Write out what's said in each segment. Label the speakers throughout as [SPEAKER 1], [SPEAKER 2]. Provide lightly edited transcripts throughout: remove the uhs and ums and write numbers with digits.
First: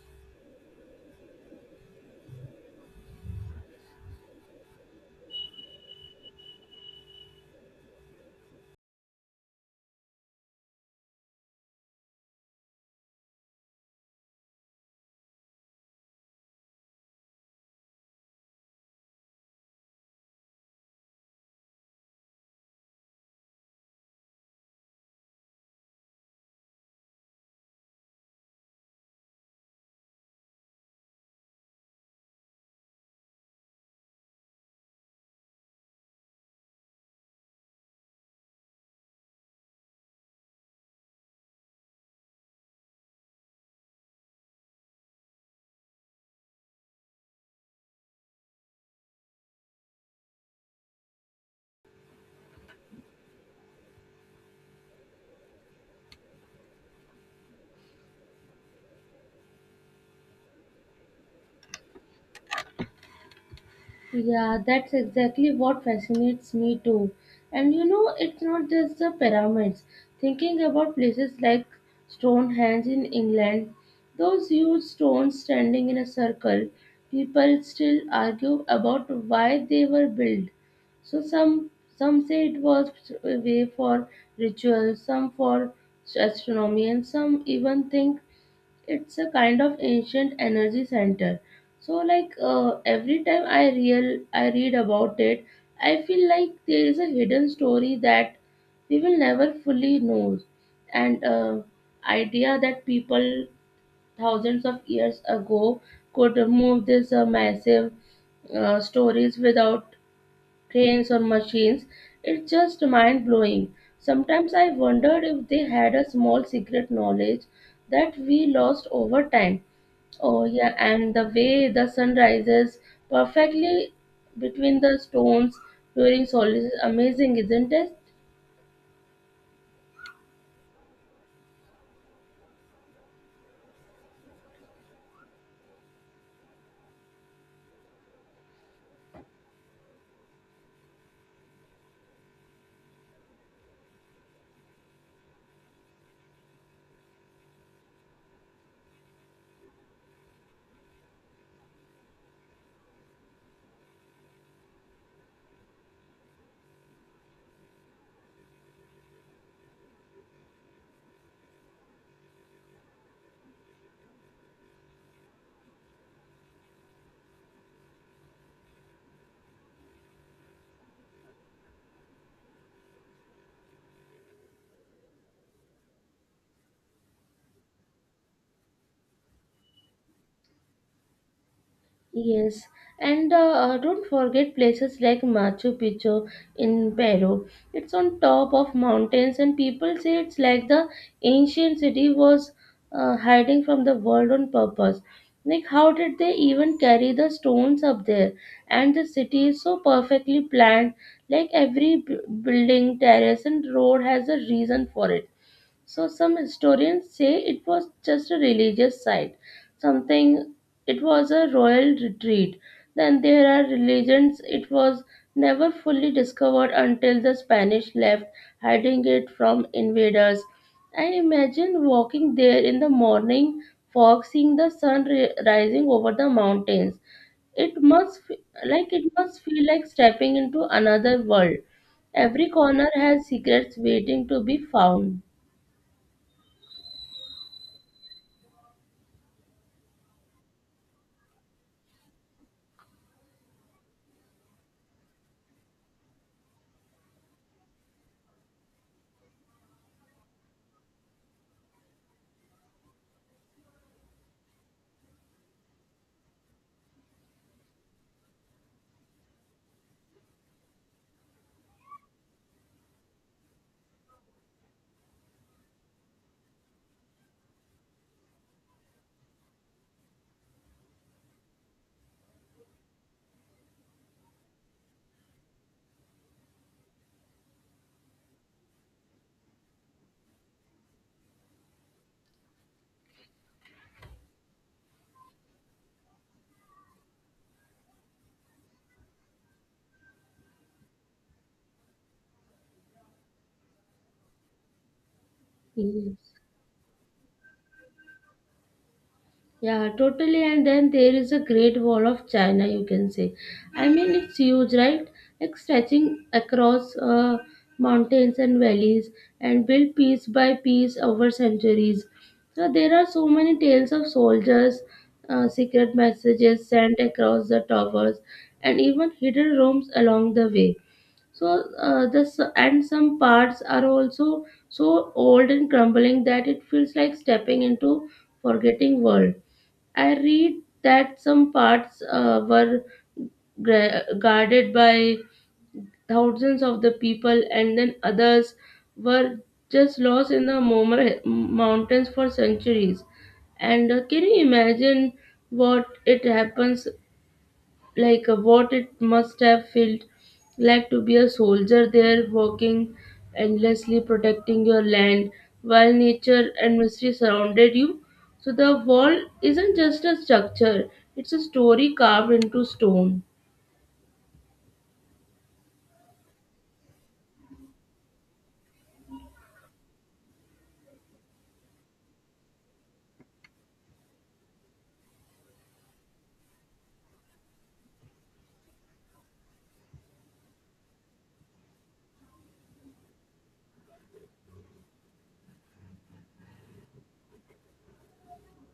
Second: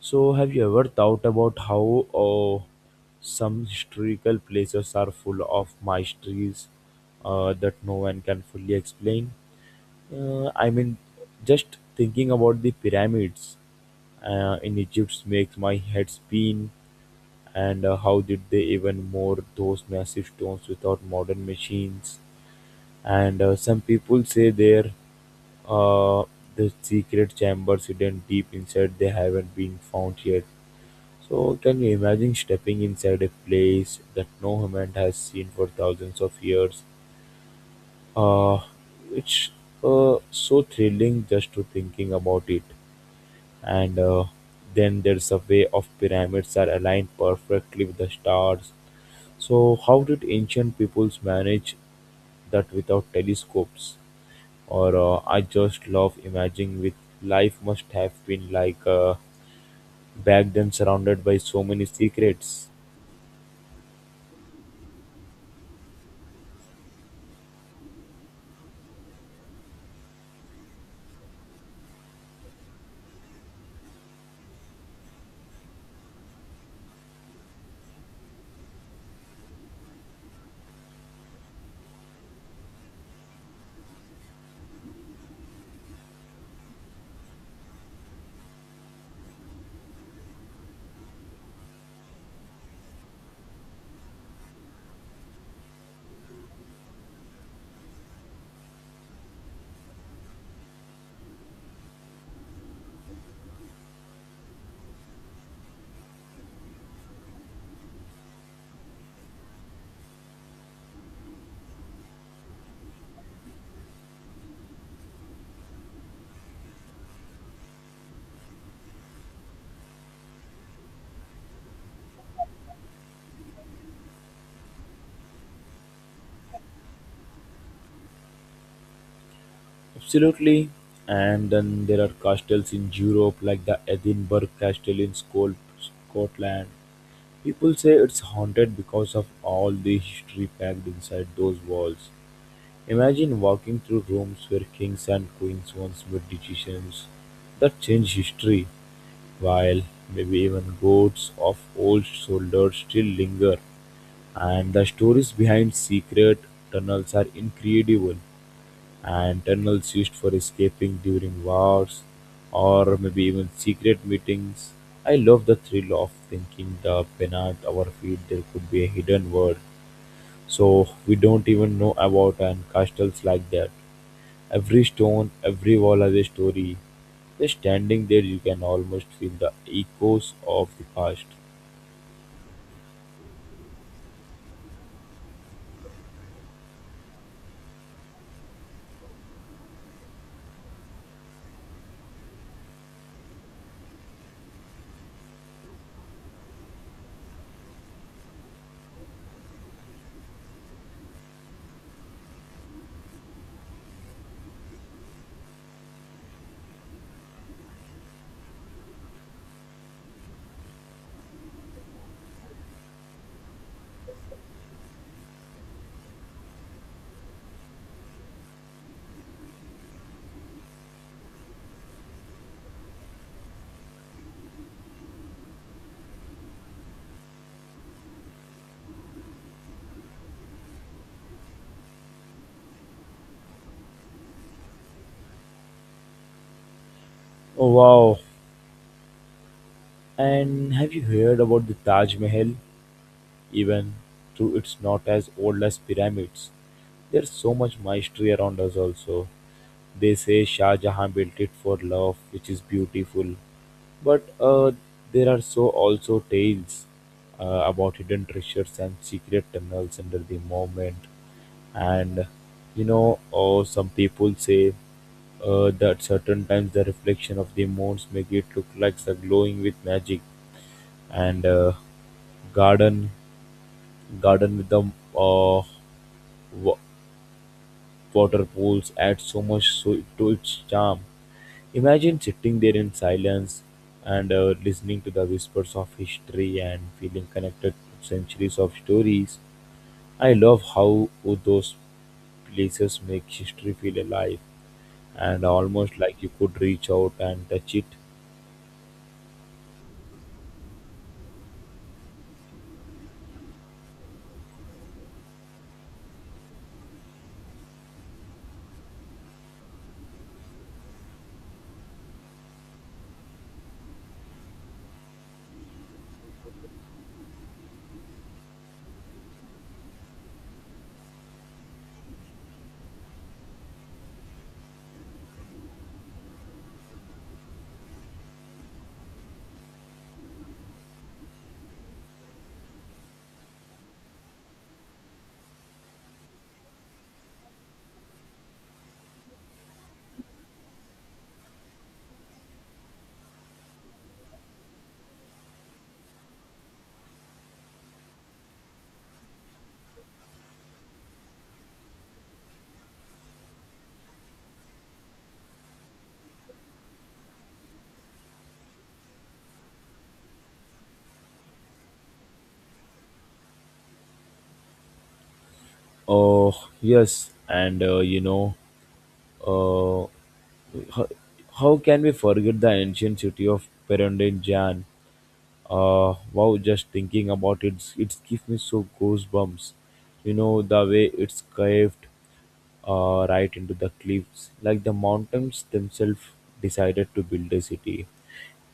[SPEAKER 1] So, have you ever thought about how some historical places are full of mysteries that no one can fully explain? I mean, just thinking about the pyramids in Egypt makes my head spin. And How did they even more those massive stones without modern machines? And Some people say there uh, the secret chambers hidden deep inside they haven't been found yet. So can you imagine stepping inside a place that no human has seen for thousands of years? Uh, it's So thrilling just to thinking about it. And Then there's a way of pyramids are aligned perfectly with the stars. So how did ancient peoples manage that without telescopes? Or I just love imagining with life must have been like back then surrounded by so many secrets.
[SPEAKER 2] Yeah, that's exactly what fascinates me too. And it's not just the pyramids. Thinking about places like Stonehenge in England, those huge stones standing in a circle, people still argue about why they were built. So some say it was a way for rituals, some for astronomy, and some even think it's a kind of ancient energy center. So like every time I read about it, I feel like there is a hidden story that we will never fully know. And idea that people thousands of years ago could move these massive stories without trains or machines. It's just mind blowing. Sometimes I wondered if they had a small secret knowledge that we lost over time. Oh yeah, and the way the sun rises perfectly between the stones during solstice is amazing, isn't it?
[SPEAKER 1] Absolutely. And then there are castles in Europe, like the Edinburgh Castle in Scotland. People say it's haunted because of all the history packed inside those walls. Imagine walking through rooms where kings and queens once made decisions that change history, while maybe even ghosts of old soldiers still linger. And the stories behind secret tunnels are incredible and tunnels used for escaping during wars or maybe even secret meetings. I love the thrill of thinking the beneath our feet there could be a hidden world. So we don't even know about and castles like that. Every stone, every wall has a story. Just standing there you can almost feel the echoes of the past.
[SPEAKER 2] Yes, and don't forget places like Machu Picchu in Peru. It's on top of mountains, and people say it's like the ancient city was hiding from the world on purpose. Like, how did they even carry the stones up there? And the city is so perfectly planned, like every building, terrace, and road has a reason for it. So some historians say it was just a religious site, something it was a royal retreat. Then there are religions it was never fully discovered until the Spanish left, hiding it from invaders. I imagine walking there in the morning fog, seeing the sun rising over the mountains. It must f- like it must feel like stepping into another world. Every corner has secrets waiting to be found.
[SPEAKER 1] Oh wow. And have you heard about the Taj Mahal? Even though it's not as old as pyramids. There's so much mystery around us also. They say Shah Jahan built it for love, which is beautiful. But there are so also tales about hidden treasures and secret tunnels under the moment. And some people say that certain times the reflection of the moons make it look like it's glowing with magic and garden garden with the uh, water pools add so much so to its charm. Imagine sitting there in silence and listening to the whispers of history and feeling connected to centuries of stories. I love how those places make history feel alive and almost like you
[SPEAKER 2] Yes.
[SPEAKER 1] could reach out and touch it.
[SPEAKER 2] Yeah, totally. And then there is a Great Wall of China, you can say. I mean, it's huge, right? Like stretching across mountains and valleys and built piece by piece over centuries. So there are so many tales of soldiers, secret messages sent across the towers, and even hidden rooms along the way. So this and some parts are also so old and crumbling that it feels like stepping into forgetting world. I read that some parts were guarded by thousands of the people, and then others were just lost in the mountains for centuries. And can you imagine what it happens what it must have felt like to be a soldier there working endlessly protecting your land while nature and mystery surrounded you. So the wall isn't just a structure, it's a story carved into stone.
[SPEAKER 1] Oh, yes, and uh, you know, uh, how, how can we forget the ancient city of Perendenjan? Wow, just thinking about it it gives me so goosebumps. You know the way it's caved right into the cliffs like the mountains themselves decided to build a city.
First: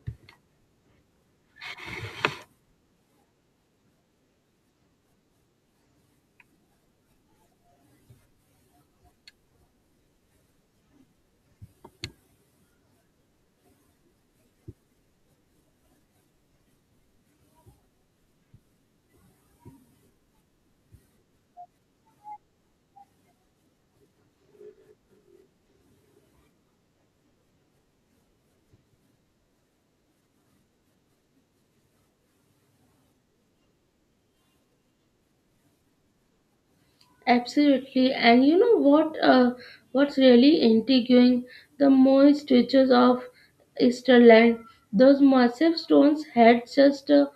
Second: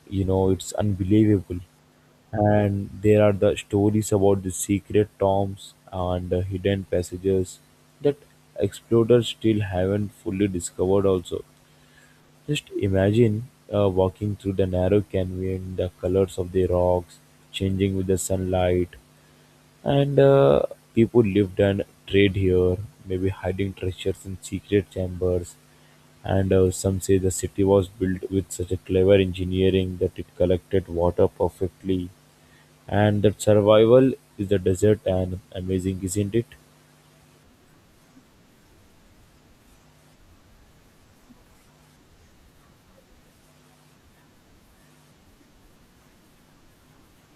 [SPEAKER 1] You know it's unbelievable. And there are the stories about the secret tombs and the hidden passages that explorers still haven't fully discovered also. Just imagine walking through the narrow canyon, the colors of the rocks changing with the sunlight, and people lived and trade here, maybe hiding treasures in secret chambers. And Some say the city was built with such a clever engineering that it collected water perfectly. And that survival is the desert and amazing, isn't it?
[SPEAKER 2] Absolutely, and you know what? What's really intriguing? The Moist features of Easterland. Those massive stones had just uh,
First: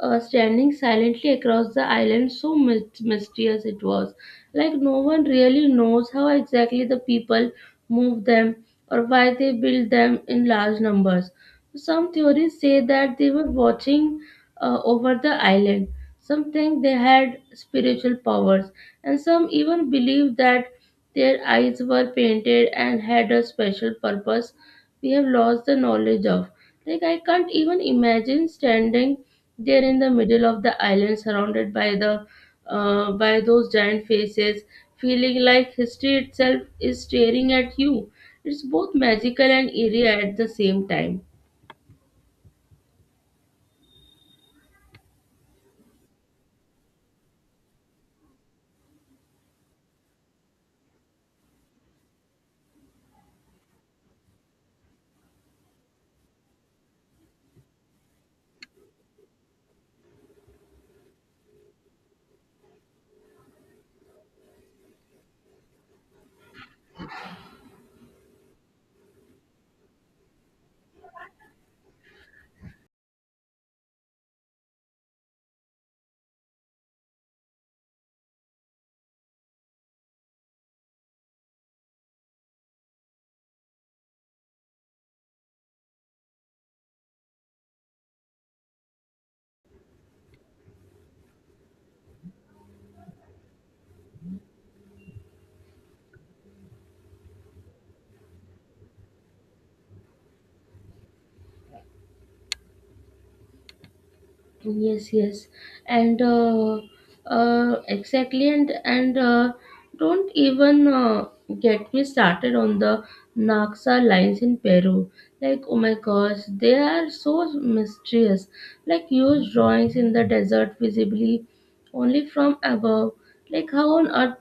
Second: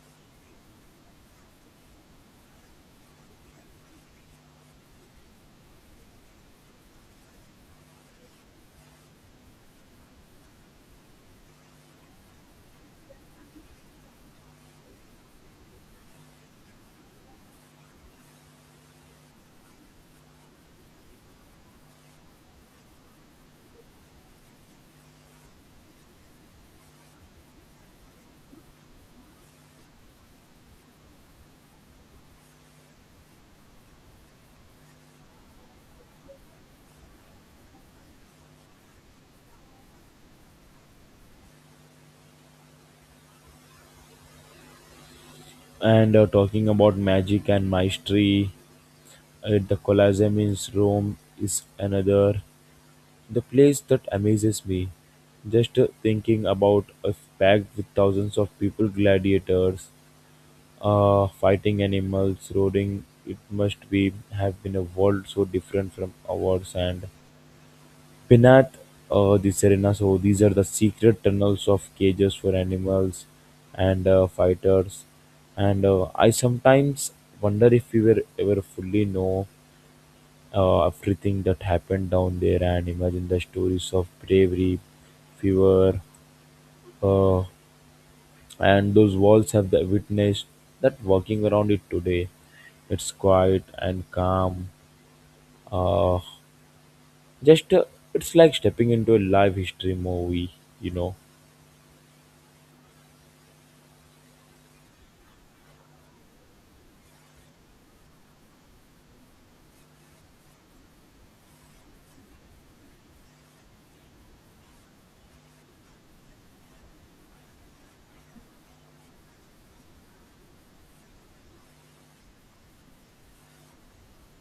[SPEAKER 2] uh, standing silently across the island. So mysterious it was. Like no one really knows how exactly the people moved them or why they built them in large numbers. Some theories say that they were watching over the island. Some think they had spiritual powers and some even believe that their eyes were painted and had a special purpose we have lost the knowledge of. Like, I can't even imagine standing there in the middle of the island surrounded by the by those giant faces, feeling like history itself is staring at you. It's both magical and eerie at the same time.
[SPEAKER 1] And Talking about magic and mastery, the Colosseum in Rome is another. The place that amazes me, just thinking about a packed with thousands of people, gladiators, fighting animals, roaring. It must be have been a world so different from ours. And Pinat, the Serena. So these are the secret tunnels of cages for animals and fighters. And I sometimes wonder if we were ever fully know everything that happened down there and imagine the stories of bravery, fever, uh, and those walls have the witnessed that walking around it today. It's quiet and calm. Uh, just It's like stepping into a live history movie, you know.
[SPEAKER 2] Yes, yes, and exactly, and don't even get me started on the Naxa lines in Peru. Like, oh my gosh, they are so mysterious. Like huge drawings in the desert, visibly only from above. Like, how on earth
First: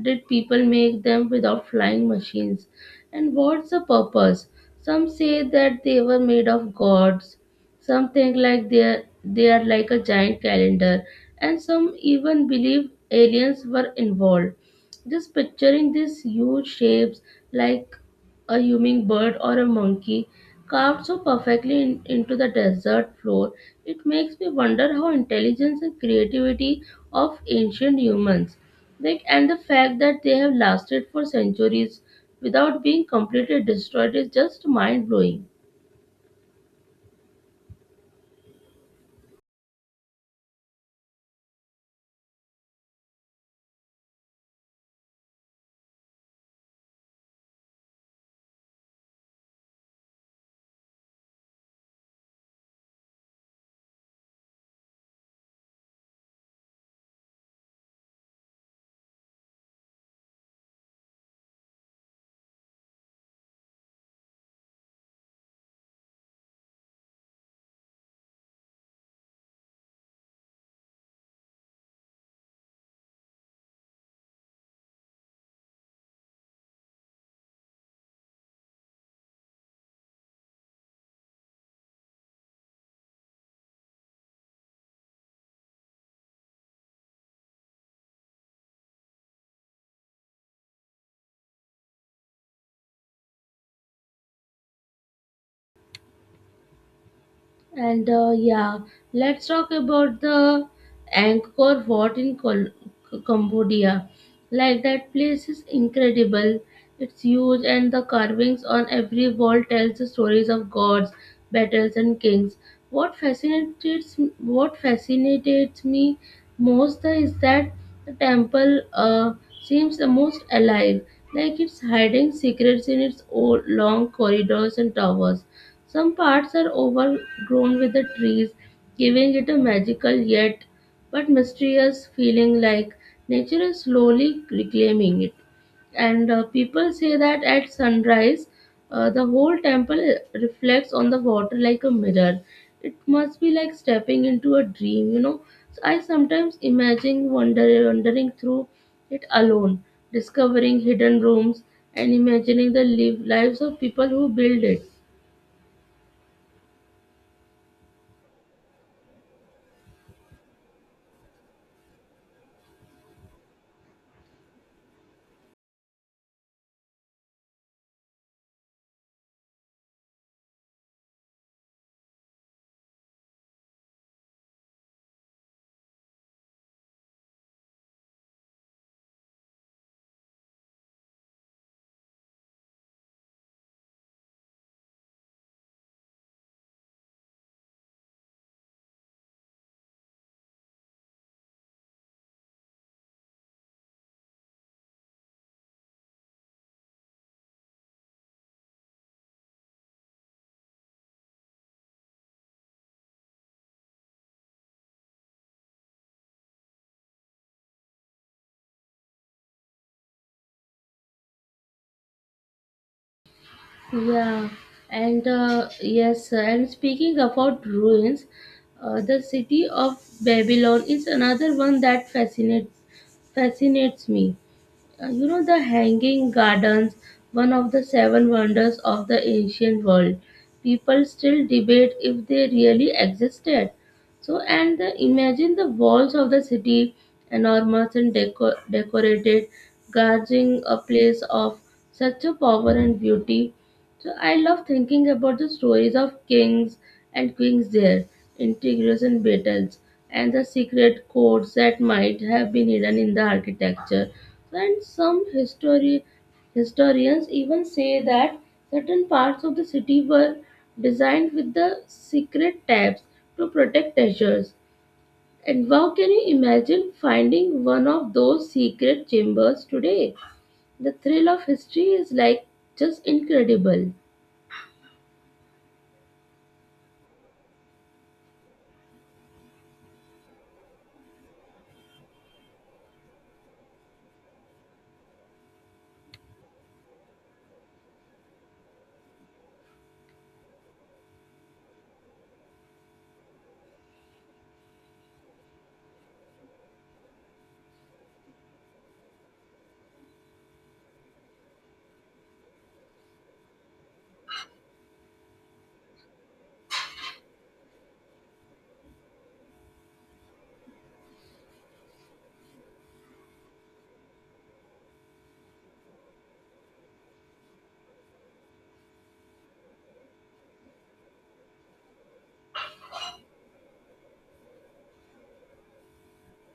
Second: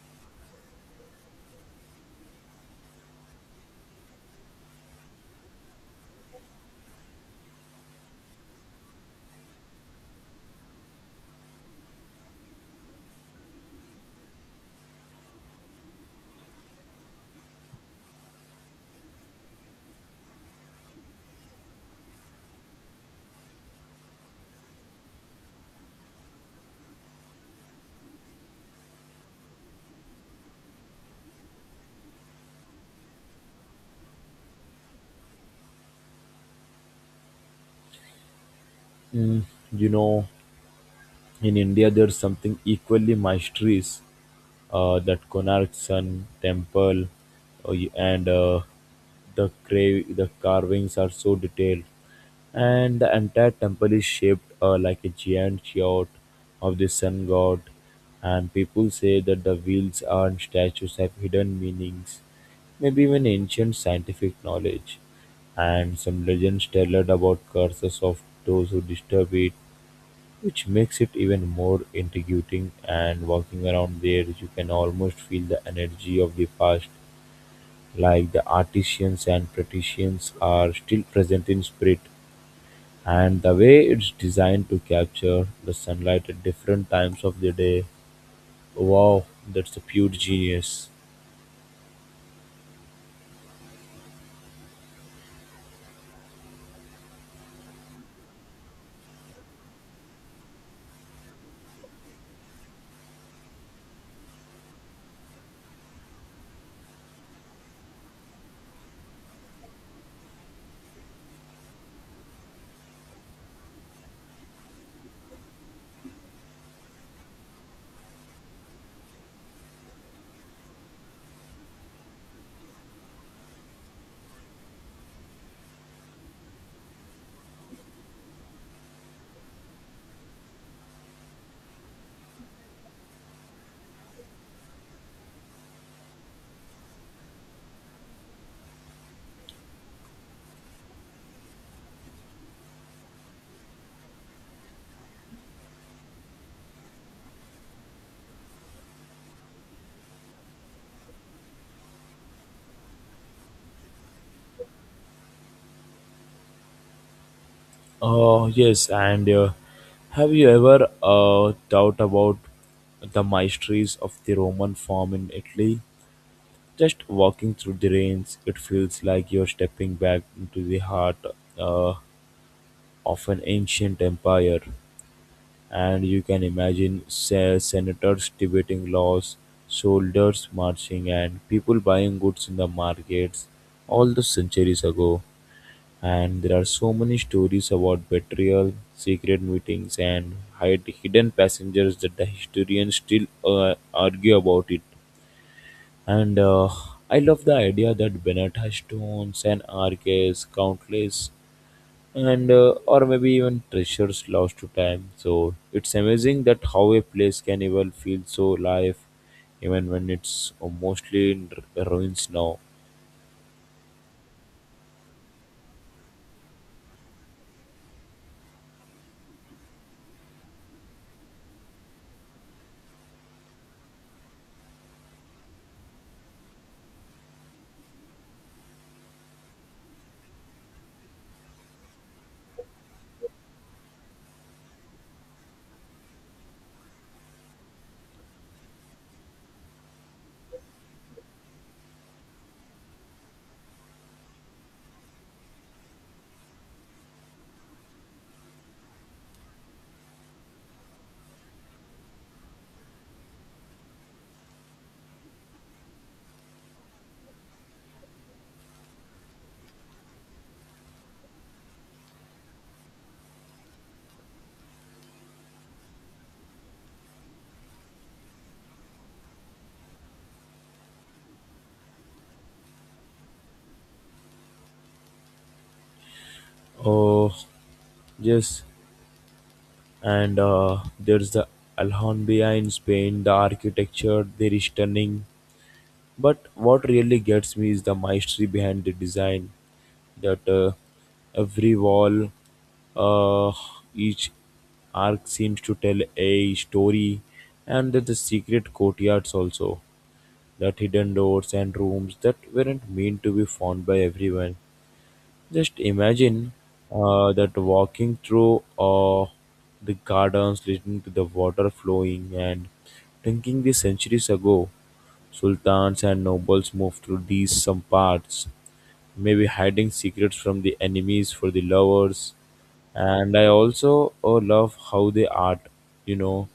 [SPEAKER 2] did people make them without flying machines? And what's the purpose? Some say that they were made of gods. Something like they are like a giant calendar, and some even believe aliens were involved. Just picturing these huge shapes like a hummingbird or a monkey carved so perfectly into the desert floor. It makes me wonder how intelligence and creativity of ancient humans, like, and the fact that they have lasted for centuries without being completely destroyed is just mind blowing.
[SPEAKER 1] Mm, you know, in India, there's something equally mysterious that Konark Sun Temple and the the carvings are so detailed and the entire temple is shaped like a giant yacht of the sun god and people say that the wheels and statues have hidden meanings maybe even ancient scientific knowledge and some legends tell it about curses of those who disturb it which makes it even more intriguing and walking around there you can almost feel the energy of the past, like the artisans and patricians are still present in spirit. And the way it's designed to capture the sunlight at different times of the day. Wow, that's a pure genius.
[SPEAKER 2] And yeah, let's talk about the Angkor Wat in Cambodia. Like that place is incredible. It's huge, and the carvings on every wall tells the stories of gods, battles, and kings. What fascinates me most is that the temple seems the most alive. Like it's hiding secrets in its old long corridors and towers. Some parts are overgrown with the trees, giving it a magical yet but mysterious feeling, like nature is slowly reclaiming it. And people say that at sunrise, the whole temple reflects on the water like a mirror. It must be like stepping into a dream. So I sometimes imagine wandering through it alone, discovering hidden rooms and imagining the lives of people who build it.
[SPEAKER 1] Oh yes, and have you ever thought about the mysteries of the Roman form in Italy? Just walking through the rains, it feels like you're stepping back into the heart uh, of an ancient empire. And you can imagine senators debating laws, soldiers marching, and people buying goods in the markets all the centuries ago. And there are so many stories about betrayal, secret meetings, and hidden passengers that the historians still argue about it. And I love the idea that Bennett stones and arches, countless, and or maybe even treasures lost to time. So it's amazing that how a place can even feel so alive, even when it's mostly in ruins now.
[SPEAKER 2] Yeah, and yes, and speaking about ruins, the city of Babylon is another one that fascinates me. The Hanging Gardens, one of the seven wonders of the ancient world. People still debate if they really existed. So, imagine the walls of the city, enormous and decorated, guarding a place of such a power and beauty. So I love thinking about the stories of kings and queens there, intrigues and battles, and the secret codes that might have been hidden in the architecture. And some historians even say that certain parts of the city were designed with the secret tabs to protect treasures. And wow, can you imagine finding one of those secret chambers today? The thrill of history is like just incredible.
[SPEAKER 1] Oh yes, and there's the Alhambra in Spain. The architecture there is stunning. But what really gets me is the mastery behind the design that every wall, uh, each arc seems to tell a story, and that the secret courtyards also, that hidden doors and rooms that weren't meant to be found by everyone. Just imagine that walking through the gardens, listening to the water flowing, and thinking the centuries ago, sultans and nobles moved through these some parts, maybe hiding secrets from the enemies for the lovers. And I also love how they art, you know,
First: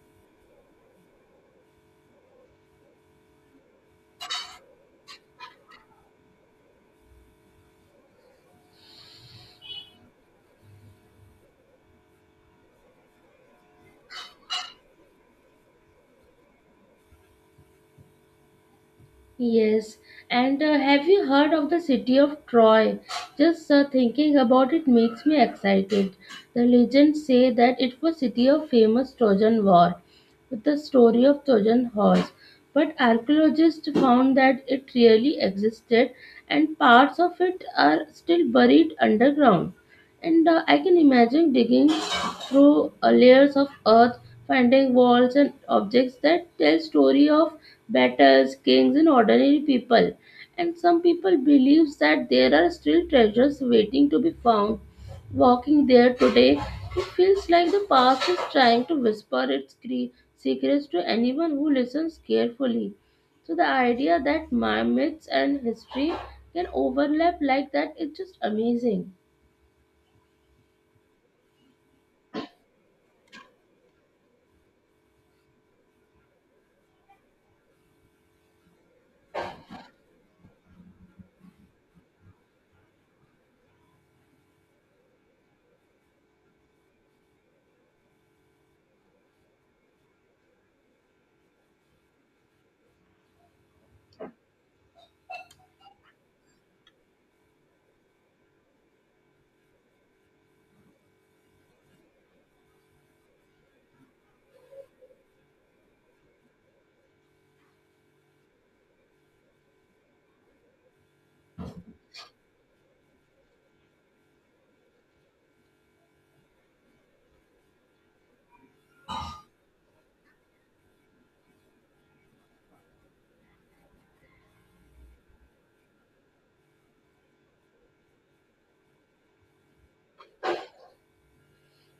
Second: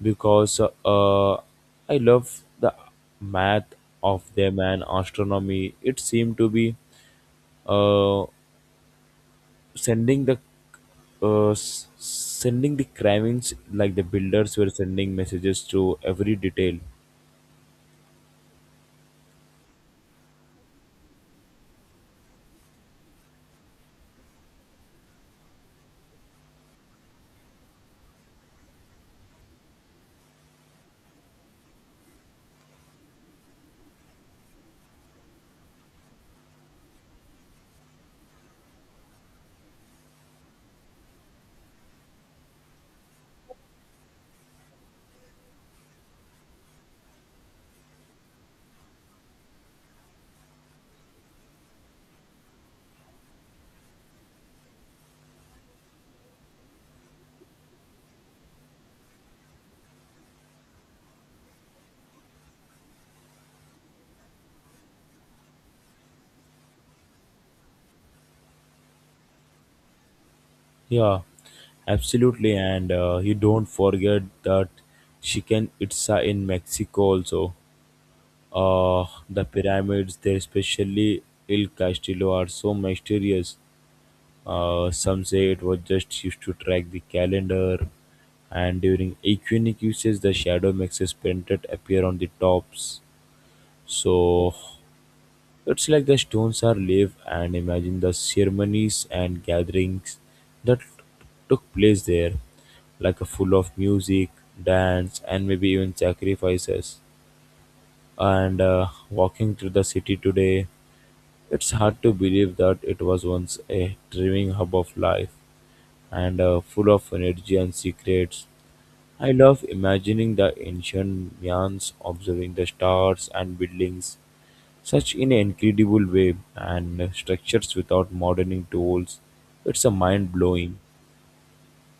[SPEAKER 1] because I love the math of them and astronomy. It seemed to be. Uh, Sending the sending the cravings like the builders were sending messages to every detail.
[SPEAKER 2] Yes, and have you heard of the city of Troy? Just thinking about it makes me excited. The legends say that it was city of famous Trojan War, with the story of Trojan horse. But archaeologists found that it really existed, and parts of it are still buried underground. And I can imagine digging through layers of earth, finding walls and objects that tell story of battles, kings, and ordinary people. And some people believe that there are still treasures waiting to be found. Walking there today, it feels like the past is trying to whisper its secrets to anyone who listens carefully. So the idea that my myths and history can overlap like that is just amazing.
[SPEAKER 1] Yeah, absolutely, and you don't forget that chicken itza in mexico also. The pyramids there especially El castillo are so mysterious. Some say it was just used to track the calendar and during equinoxes the shadow makes a painted appear on the tops. So it's like the stones are live and imagine the ceremonies and gatherings that took place there, like a full of music, dance, and maybe even sacrifices. And Walking through the city today, it's hard to believe that it was once a thriving hub of life and full of energy and secrets. I love imagining the ancient Mayans observing the stars and buildings such in an incredible way and structures without modeling tools. It's a mind blowing.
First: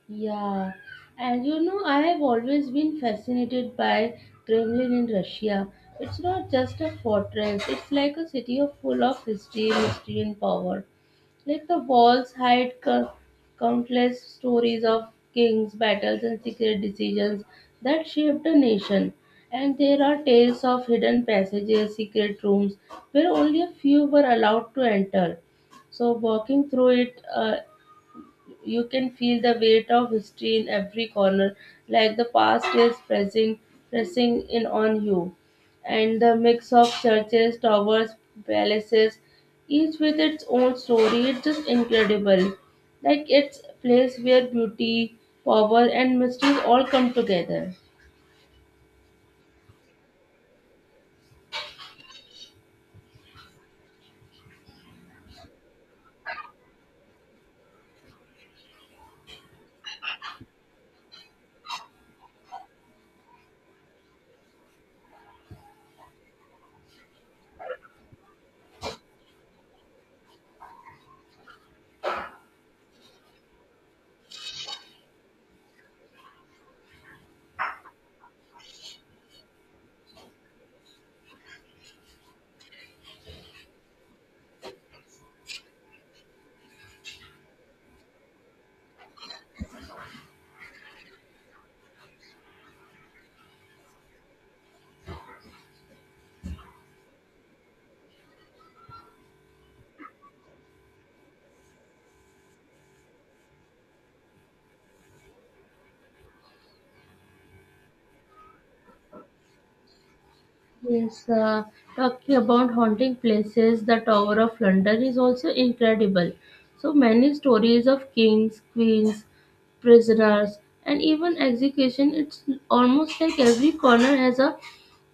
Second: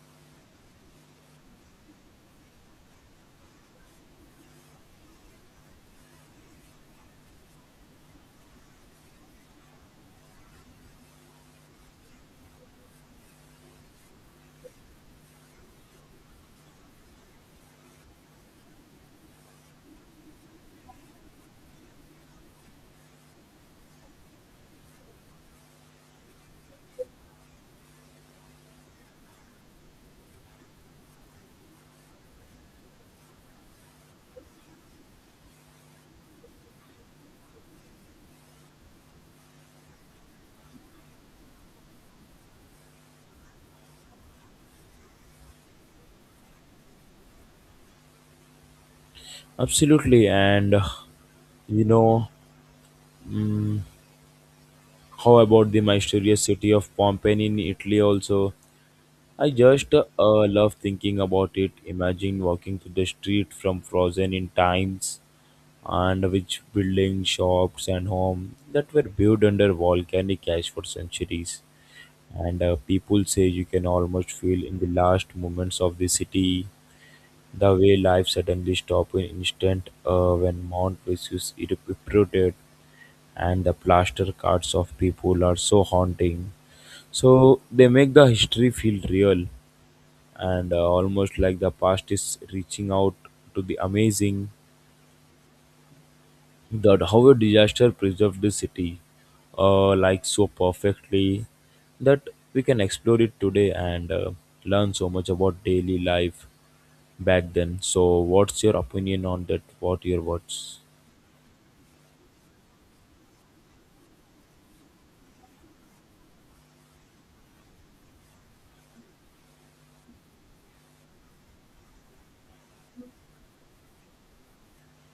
[SPEAKER 2] Yeah, and I have always been fascinated by Kremlin in Russia. It's not just a fortress, it's like a city of full of history, mystery, and power. Like the walls hide countless stories of kings, battles, and secret decisions that shaped a nation. And there are tales of hidden passages, secret rooms where only a few were allowed to enter. So, walking through it, you can feel the weight of history in every corner, like the past is pressing in on you. And the mix of churches, towers, palaces, each with its own story, it's just incredible. Like it's a place where beauty, power, and mystery all come together.
[SPEAKER 1] Absolutely, and you know how about the mysterious city of Pompeii in Italy? Also, I just love thinking about it. Imagine walking through the street from Frozen in times, and which buildings, shops, and homes that were built under volcanic ash for centuries. And People say you can almost feel in the last moments of the city. The way life suddenly stopped in instant when Mount Vesuvius erupted and the plaster cuts of people are so haunting. So they make the history feel real and almost like the past is reaching out to the amazing that how a disaster preserved the city like so perfectly that we can explore it today and learn so much about daily life back then. So, what's your opinion on that? What your words?
[SPEAKER 2] Yes, talking about haunting places, the Tower of London is also incredible. So many stories of kings, queens, prisoners, and even execution. It's almost like every corner has a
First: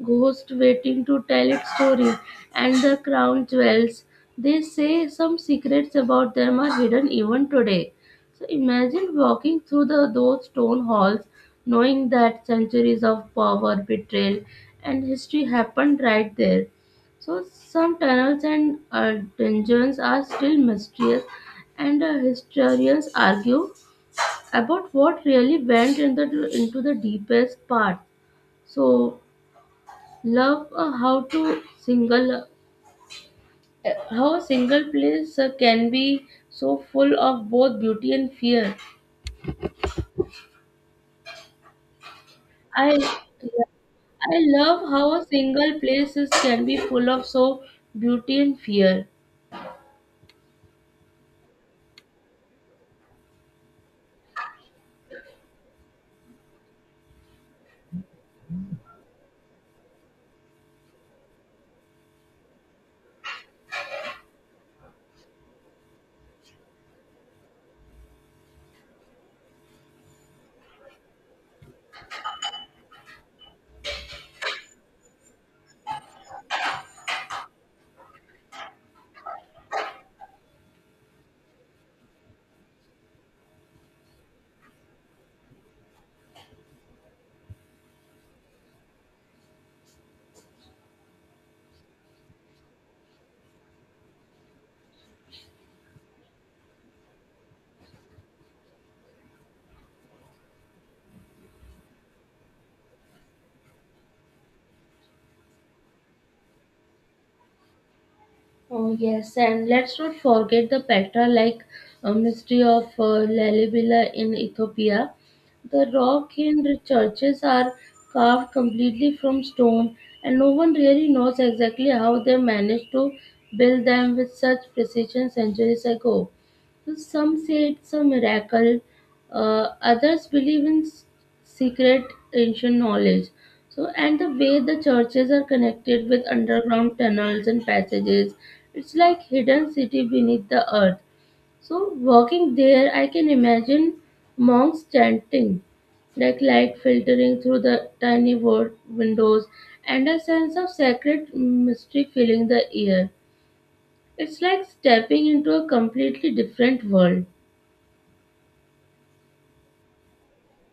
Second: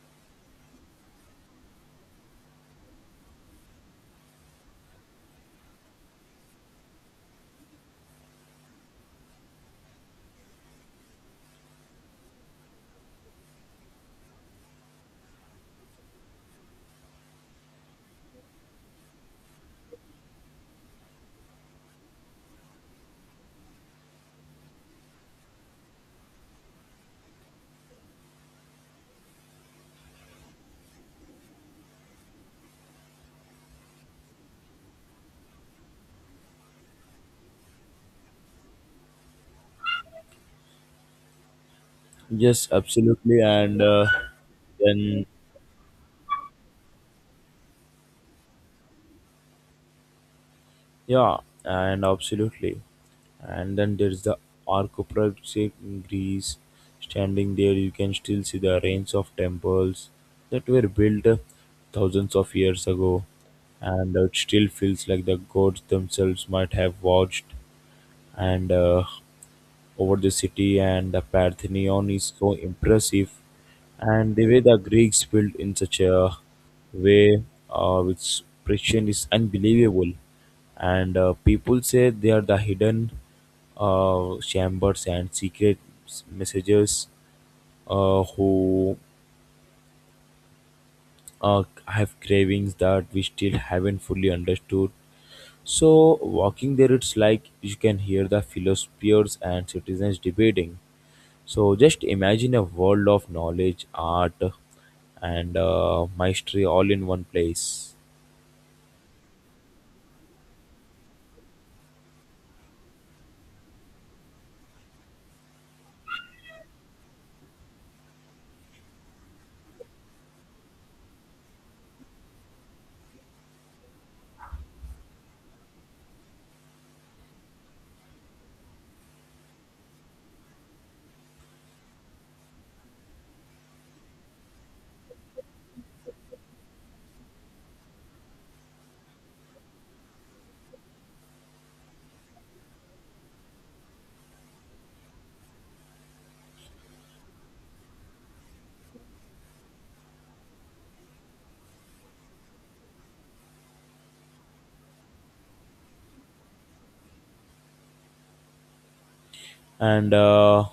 [SPEAKER 2] ghost waiting to tell its story. And the crown jewels, they say some secrets about them are hidden even today. So imagine walking through those stone halls, knowing that centuries of power, betrayal, and history happened right there. So some tunnels and dungeons are still mysterious, and historians argue about what really went in into the deepest part. So love how a single place can be so full of both beauty and fear.
[SPEAKER 1] Yes,
[SPEAKER 2] I
[SPEAKER 1] absolutely, and
[SPEAKER 2] I love how a
[SPEAKER 1] then
[SPEAKER 2] single place can be full of so beauty and fear.
[SPEAKER 1] yeah, and absolutely, and then there's the Arcopolis in Greece. Standing there, you can still see the range of temples that were built thousands of years ago, and it still feels like the gods themselves might have watched and over the city and the Parthenon is so impressive and the way the Greeks built in such a way which precision is unbelievable and people say they are the hidden chambers and secret messages who have cravings that we still haven't fully understood. So walking there it's like you can hear the philosophers and citizens debating. So just imagine a world of knowledge, art, and mastery all in one place.
[SPEAKER 2] Oh yes, and let's not forget the Petra like mystery of Lalibela in Ethiopia. The rock in churches are carved completely from stone, and no one really knows exactly how they managed to build them with such precision centuries ago. So some say it's a miracle, others believe in secret ancient knowledge. So, and the way the churches are connected with underground tunnels and passages, it's like hidden city beneath the earth. So, walking there, I can imagine monks chanting, like light filtering through the tiny windows, and a sense of sacred mystery filling the air. It's like stepping into a completely different world.
[SPEAKER 1] And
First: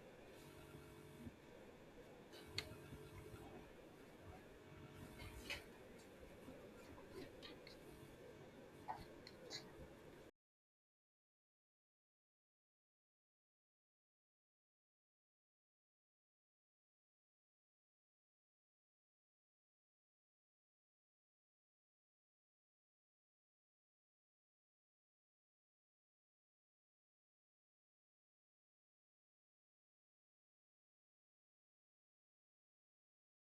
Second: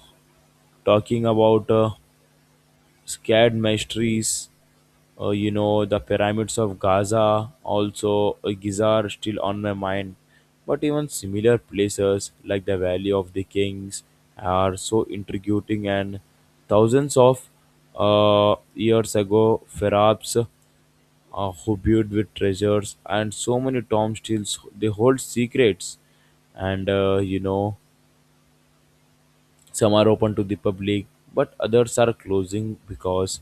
[SPEAKER 1] Talking about scared mysteries, you know, the pyramids of Gaza, also Giza are still on my mind. But even similar places like the Valley of the Kings are so intriguing and thousands of years ago, perhaps who viewed with treasures and so many tombs still they hold secrets and you know some are open to the public, but others are closing because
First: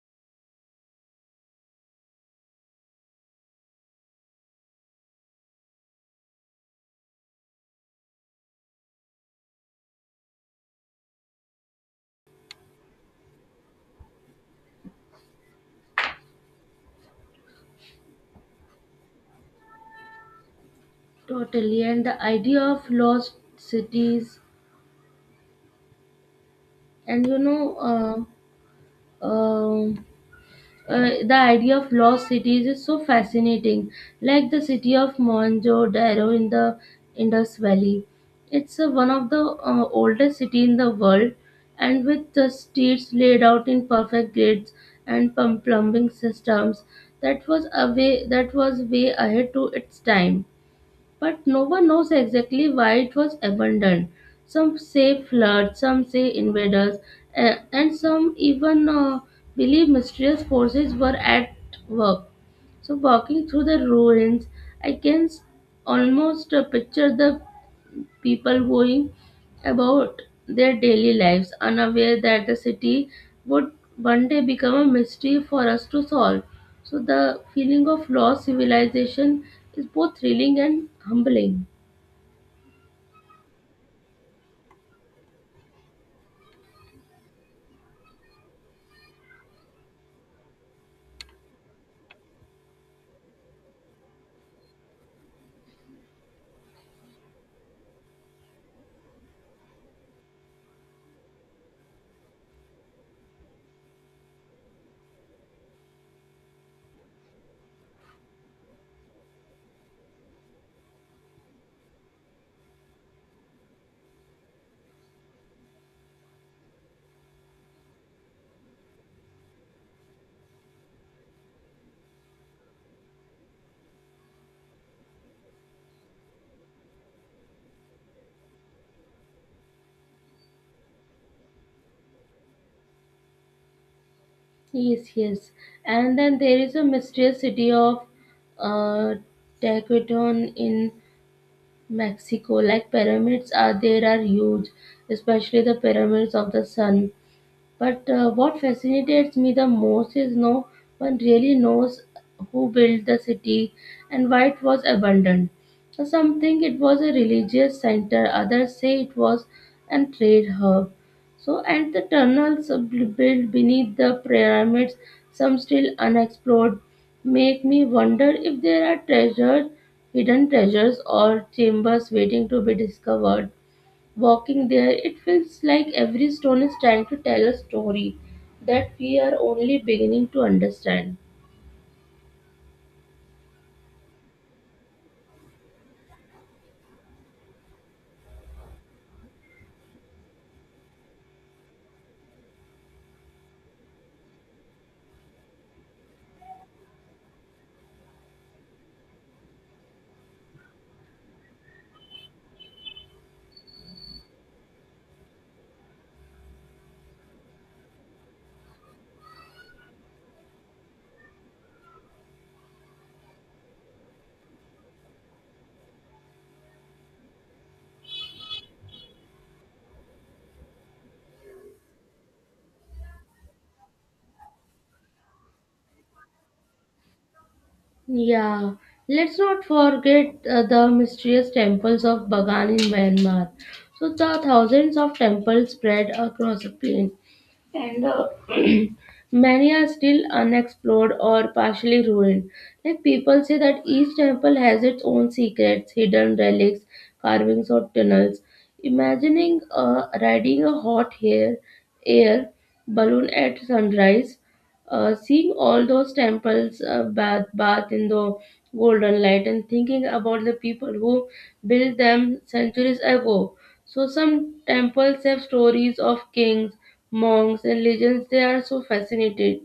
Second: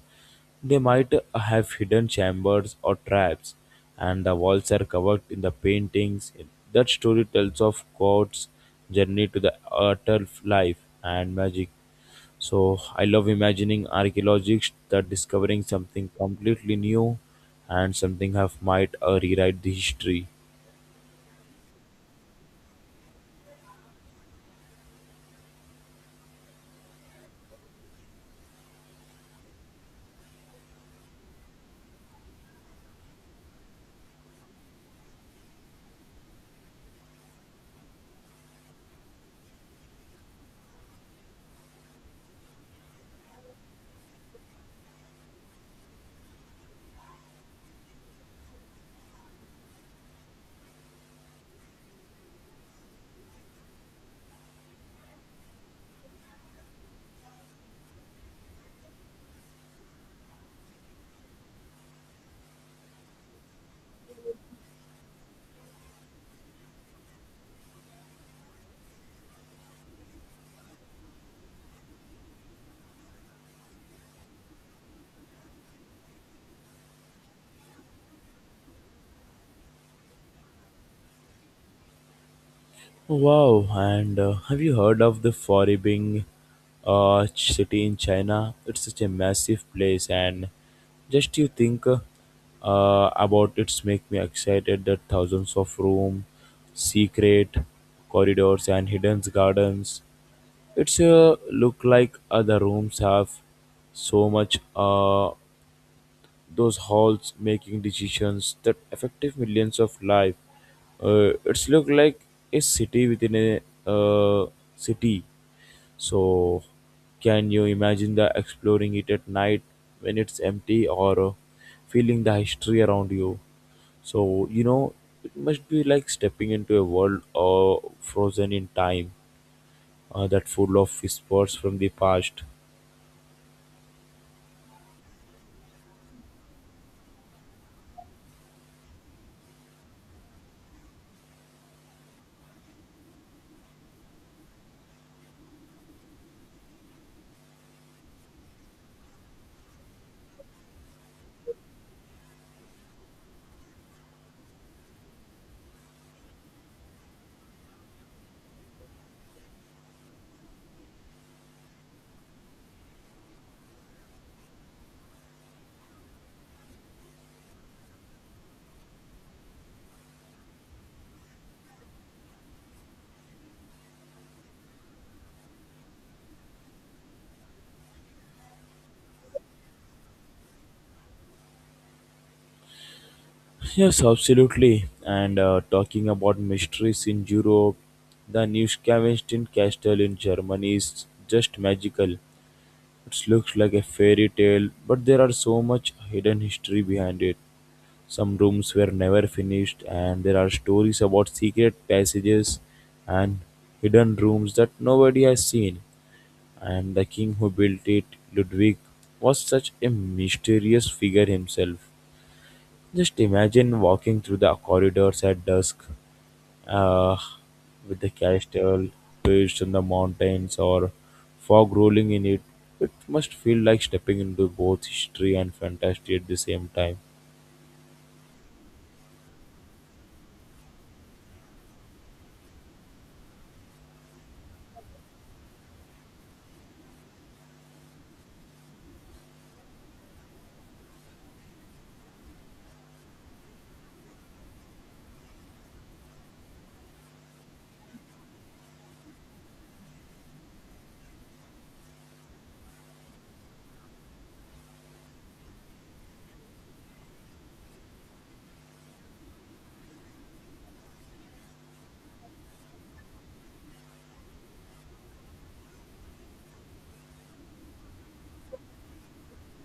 [SPEAKER 1] they might have hidden chambers or traps, and the walls are covered in the paintings. That story tells of God's journey to the utter life and magic. So I love imagining archaeologists that discovering something completely new and something have might rewrite the history.
[SPEAKER 2] Totally, and the idea of lost cities, and you know, uh, um, the idea of lost cities is so fascinating, like the city of Mohenjo-daro in the Indus Valley. It's one of the oldest city in the world, and with the streets laid out in perfect grids and plumbing systems, that was way ahead to its time. But no one knows exactly why it was abandoned. Some say flood, some say invaders, and some even believe mysterious forces were at work. So, walking through the ruins, I can almost picture the people going about their daily lives, unaware that the city would one day become a mystery for us to solve. So, the feeling of lost civilization is both thrilling and humbling.
[SPEAKER 1] Wow, and have you heard of the Foribing city in China? It's such a massive place, and just you think about it's make me excited that thousands of room, secret corridors, and hidden gardens. It's look like other rooms have so much. Those halls making decisions that affected millions of lives. It's look like a city within a city. So, can you imagine the exploring it at night when it's empty or feeling the history around you? So you know it must be like stepping into a world frozen in time, that full of whispers from the past.
[SPEAKER 2] Yes, yes. And then there is a mysterious city of uh, Tecuacan in Mexico. Like pyramids are there are huge, especially the pyramids of the sun. But what fascinates me the most is no one really knows who built the city and why it was abandoned. So some think it was a religious center, others say it was an trade hub. So, and the tunnels built beneath the pyramids, some still unexplored, make me wonder if there are treasures, hidden treasures, or chambers waiting to be discovered. Walking there, it feels like every stone is trying to tell a story that we are only beginning to understand.
[SPEAKER 1] Yes, absolutely. And Talking about mysteries in Europe, the Neuschwanstein castle in Germany is just magical. It looks like a fairy tale, but there are so much hidden history behind it. Some rooms were never finished, and there are stories about secret passages and hidden rooms that nobody has seen. And the king who built it, Ludwig, was such a mysterious figure himself. Just imagine walking through the corridors at dusk uh, with the castle perched in the mountains or fog rolling in it. It must feel like stepping into both history and fantasy at the same time.
[SPEAKER 2] Yeah, let's not forget the mysterious temples of Bagan in Myanmar. So, the thousands of temples spread across a plain, and many are still unexplored or partially ruined. Like people say that each temple has its own secrets, hidden relics, carvings, or tunnels. Imagining riding a hot air balloon at sunrise, seeing all those temples bath in the golden light and thinking about the people who built them centuries ago. So some temples have stories of kings, monks, and legends. They are so fascinated,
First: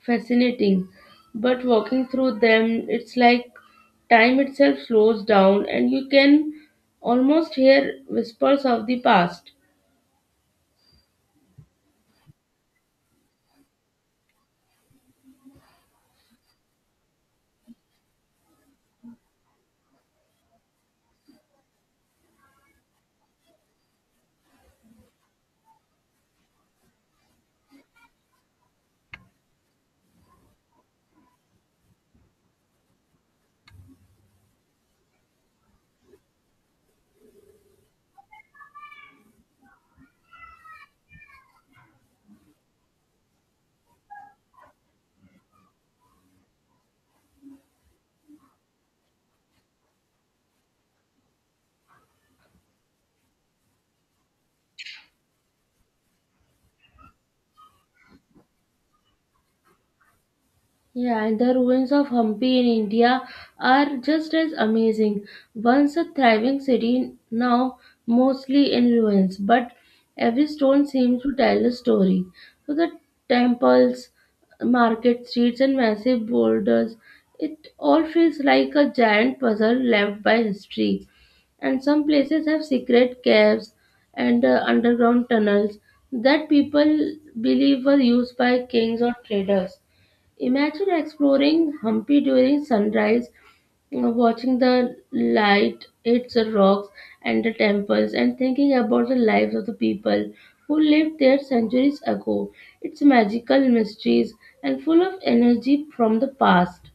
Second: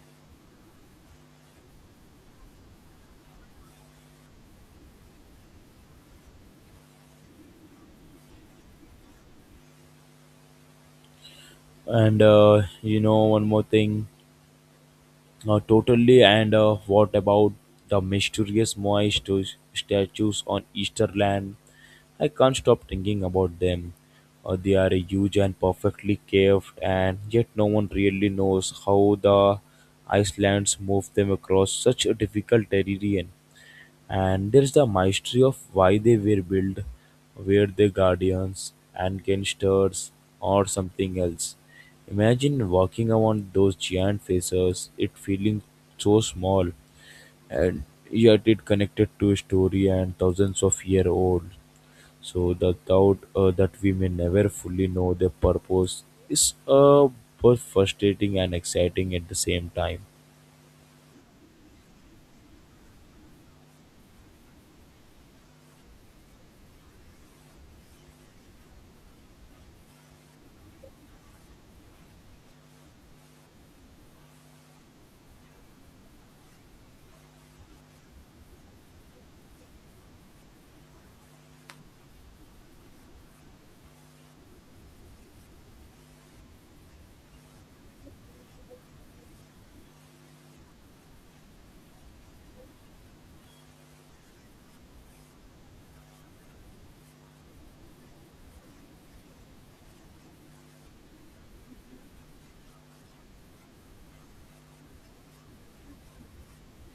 [SPEAKER 2] fascinating. But walking through them, it's like time itself slows down, and you can almost hear whispers of the past.
[SPEAKER 1] And You know, one more thing. Totally. And What about the mysterious Moai statues on Easterland? I can't stop thinking about them. They are huge and perfectly carved, and yet no one really knows how the Icelands moved them across such a difficult terrain. And there's the mystery of why they were built. Were they guardians and gangsters or something else? Imagine walking around those giant faces it feeling so small and yet it connected to a story and thousands of year old. So the thought that we may never fully know their purpose is both frustrating and exciting at the same time.
[SPEAKER 2] Yeah, and the ruins of Hampi in India are just as amazing. Once a thriving city, now mostly in ruins, but every stone seems to tell a story. So the temples, market streets, and massive boulders, it all feels like a giant puzzle left by history. And some places have secret caves and underground tunnels that people believe were used by kings or traders. Imagine exploring Hampi during sunrise, watching the light hits the rocks and the temples, and thinking about the lives of the people who lived there centuries ago. It's magical mysteries and full of energy from the past.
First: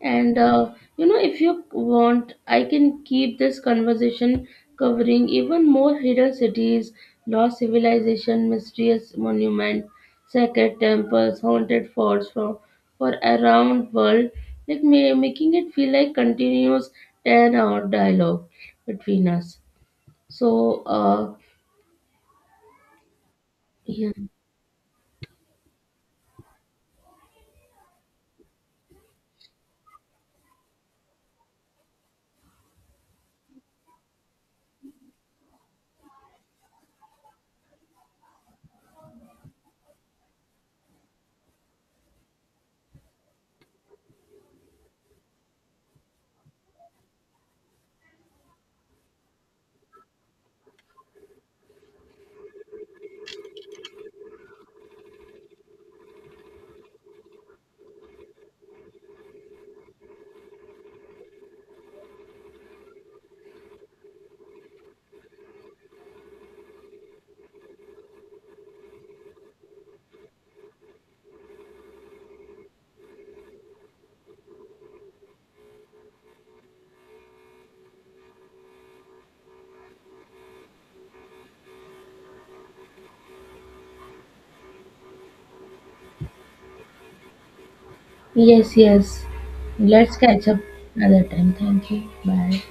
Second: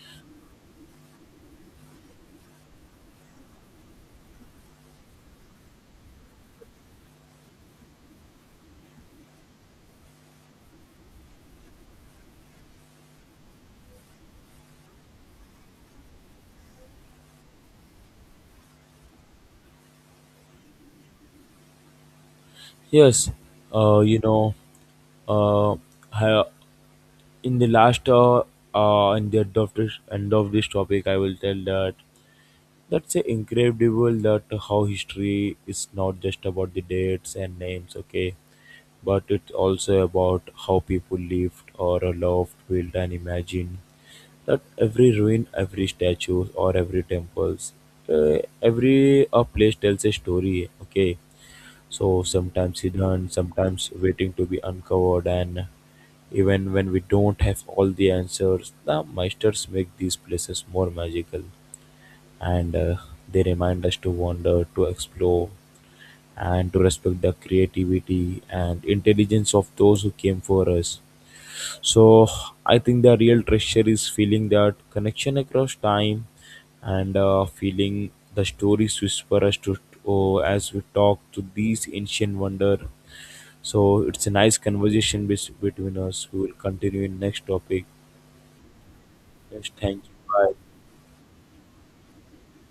[SPEAKER 2] And if you want, I can keep this conversation covering even more hidden cities, lost civilization, mysterious monument, sacred temples, haunted forts for around world, like making it feel like continuous 10-hour dialogue between us. So,
[SPEAKER 1] Yes. uh,
[SPEAKER 2] yeah.
[SPEAKER 1] you know uh, ha- in the last in the end of this topic I will tell that that's incredible that how history is not just about the dates and names, okay, but it's also about how people lived or loved built and imagined. That every ruin every statue or every temples every place tells a story, okay. So sometimes hidden, sometimes waiting to be uncovered, and even when we don't have all the answers, the masters make these places more magical and they remind us to wander, to explore, and to respect the creativity and intelligence of those who came for us. So I think the real treasure is feeling that connection across time and feeling the stories whisper us to oh, as we talk to these ancient wonder. So it's a nice conversation between us. We will continue in next topic.
[SPEAKER 2] Yes, yes.
[SPEAKER 1] Yes, thank you.
[SPEAKER 2] Let's catch
[SPEAKER 1] Bye.
[SPEAKER 2] up another time. Thank you. Bye.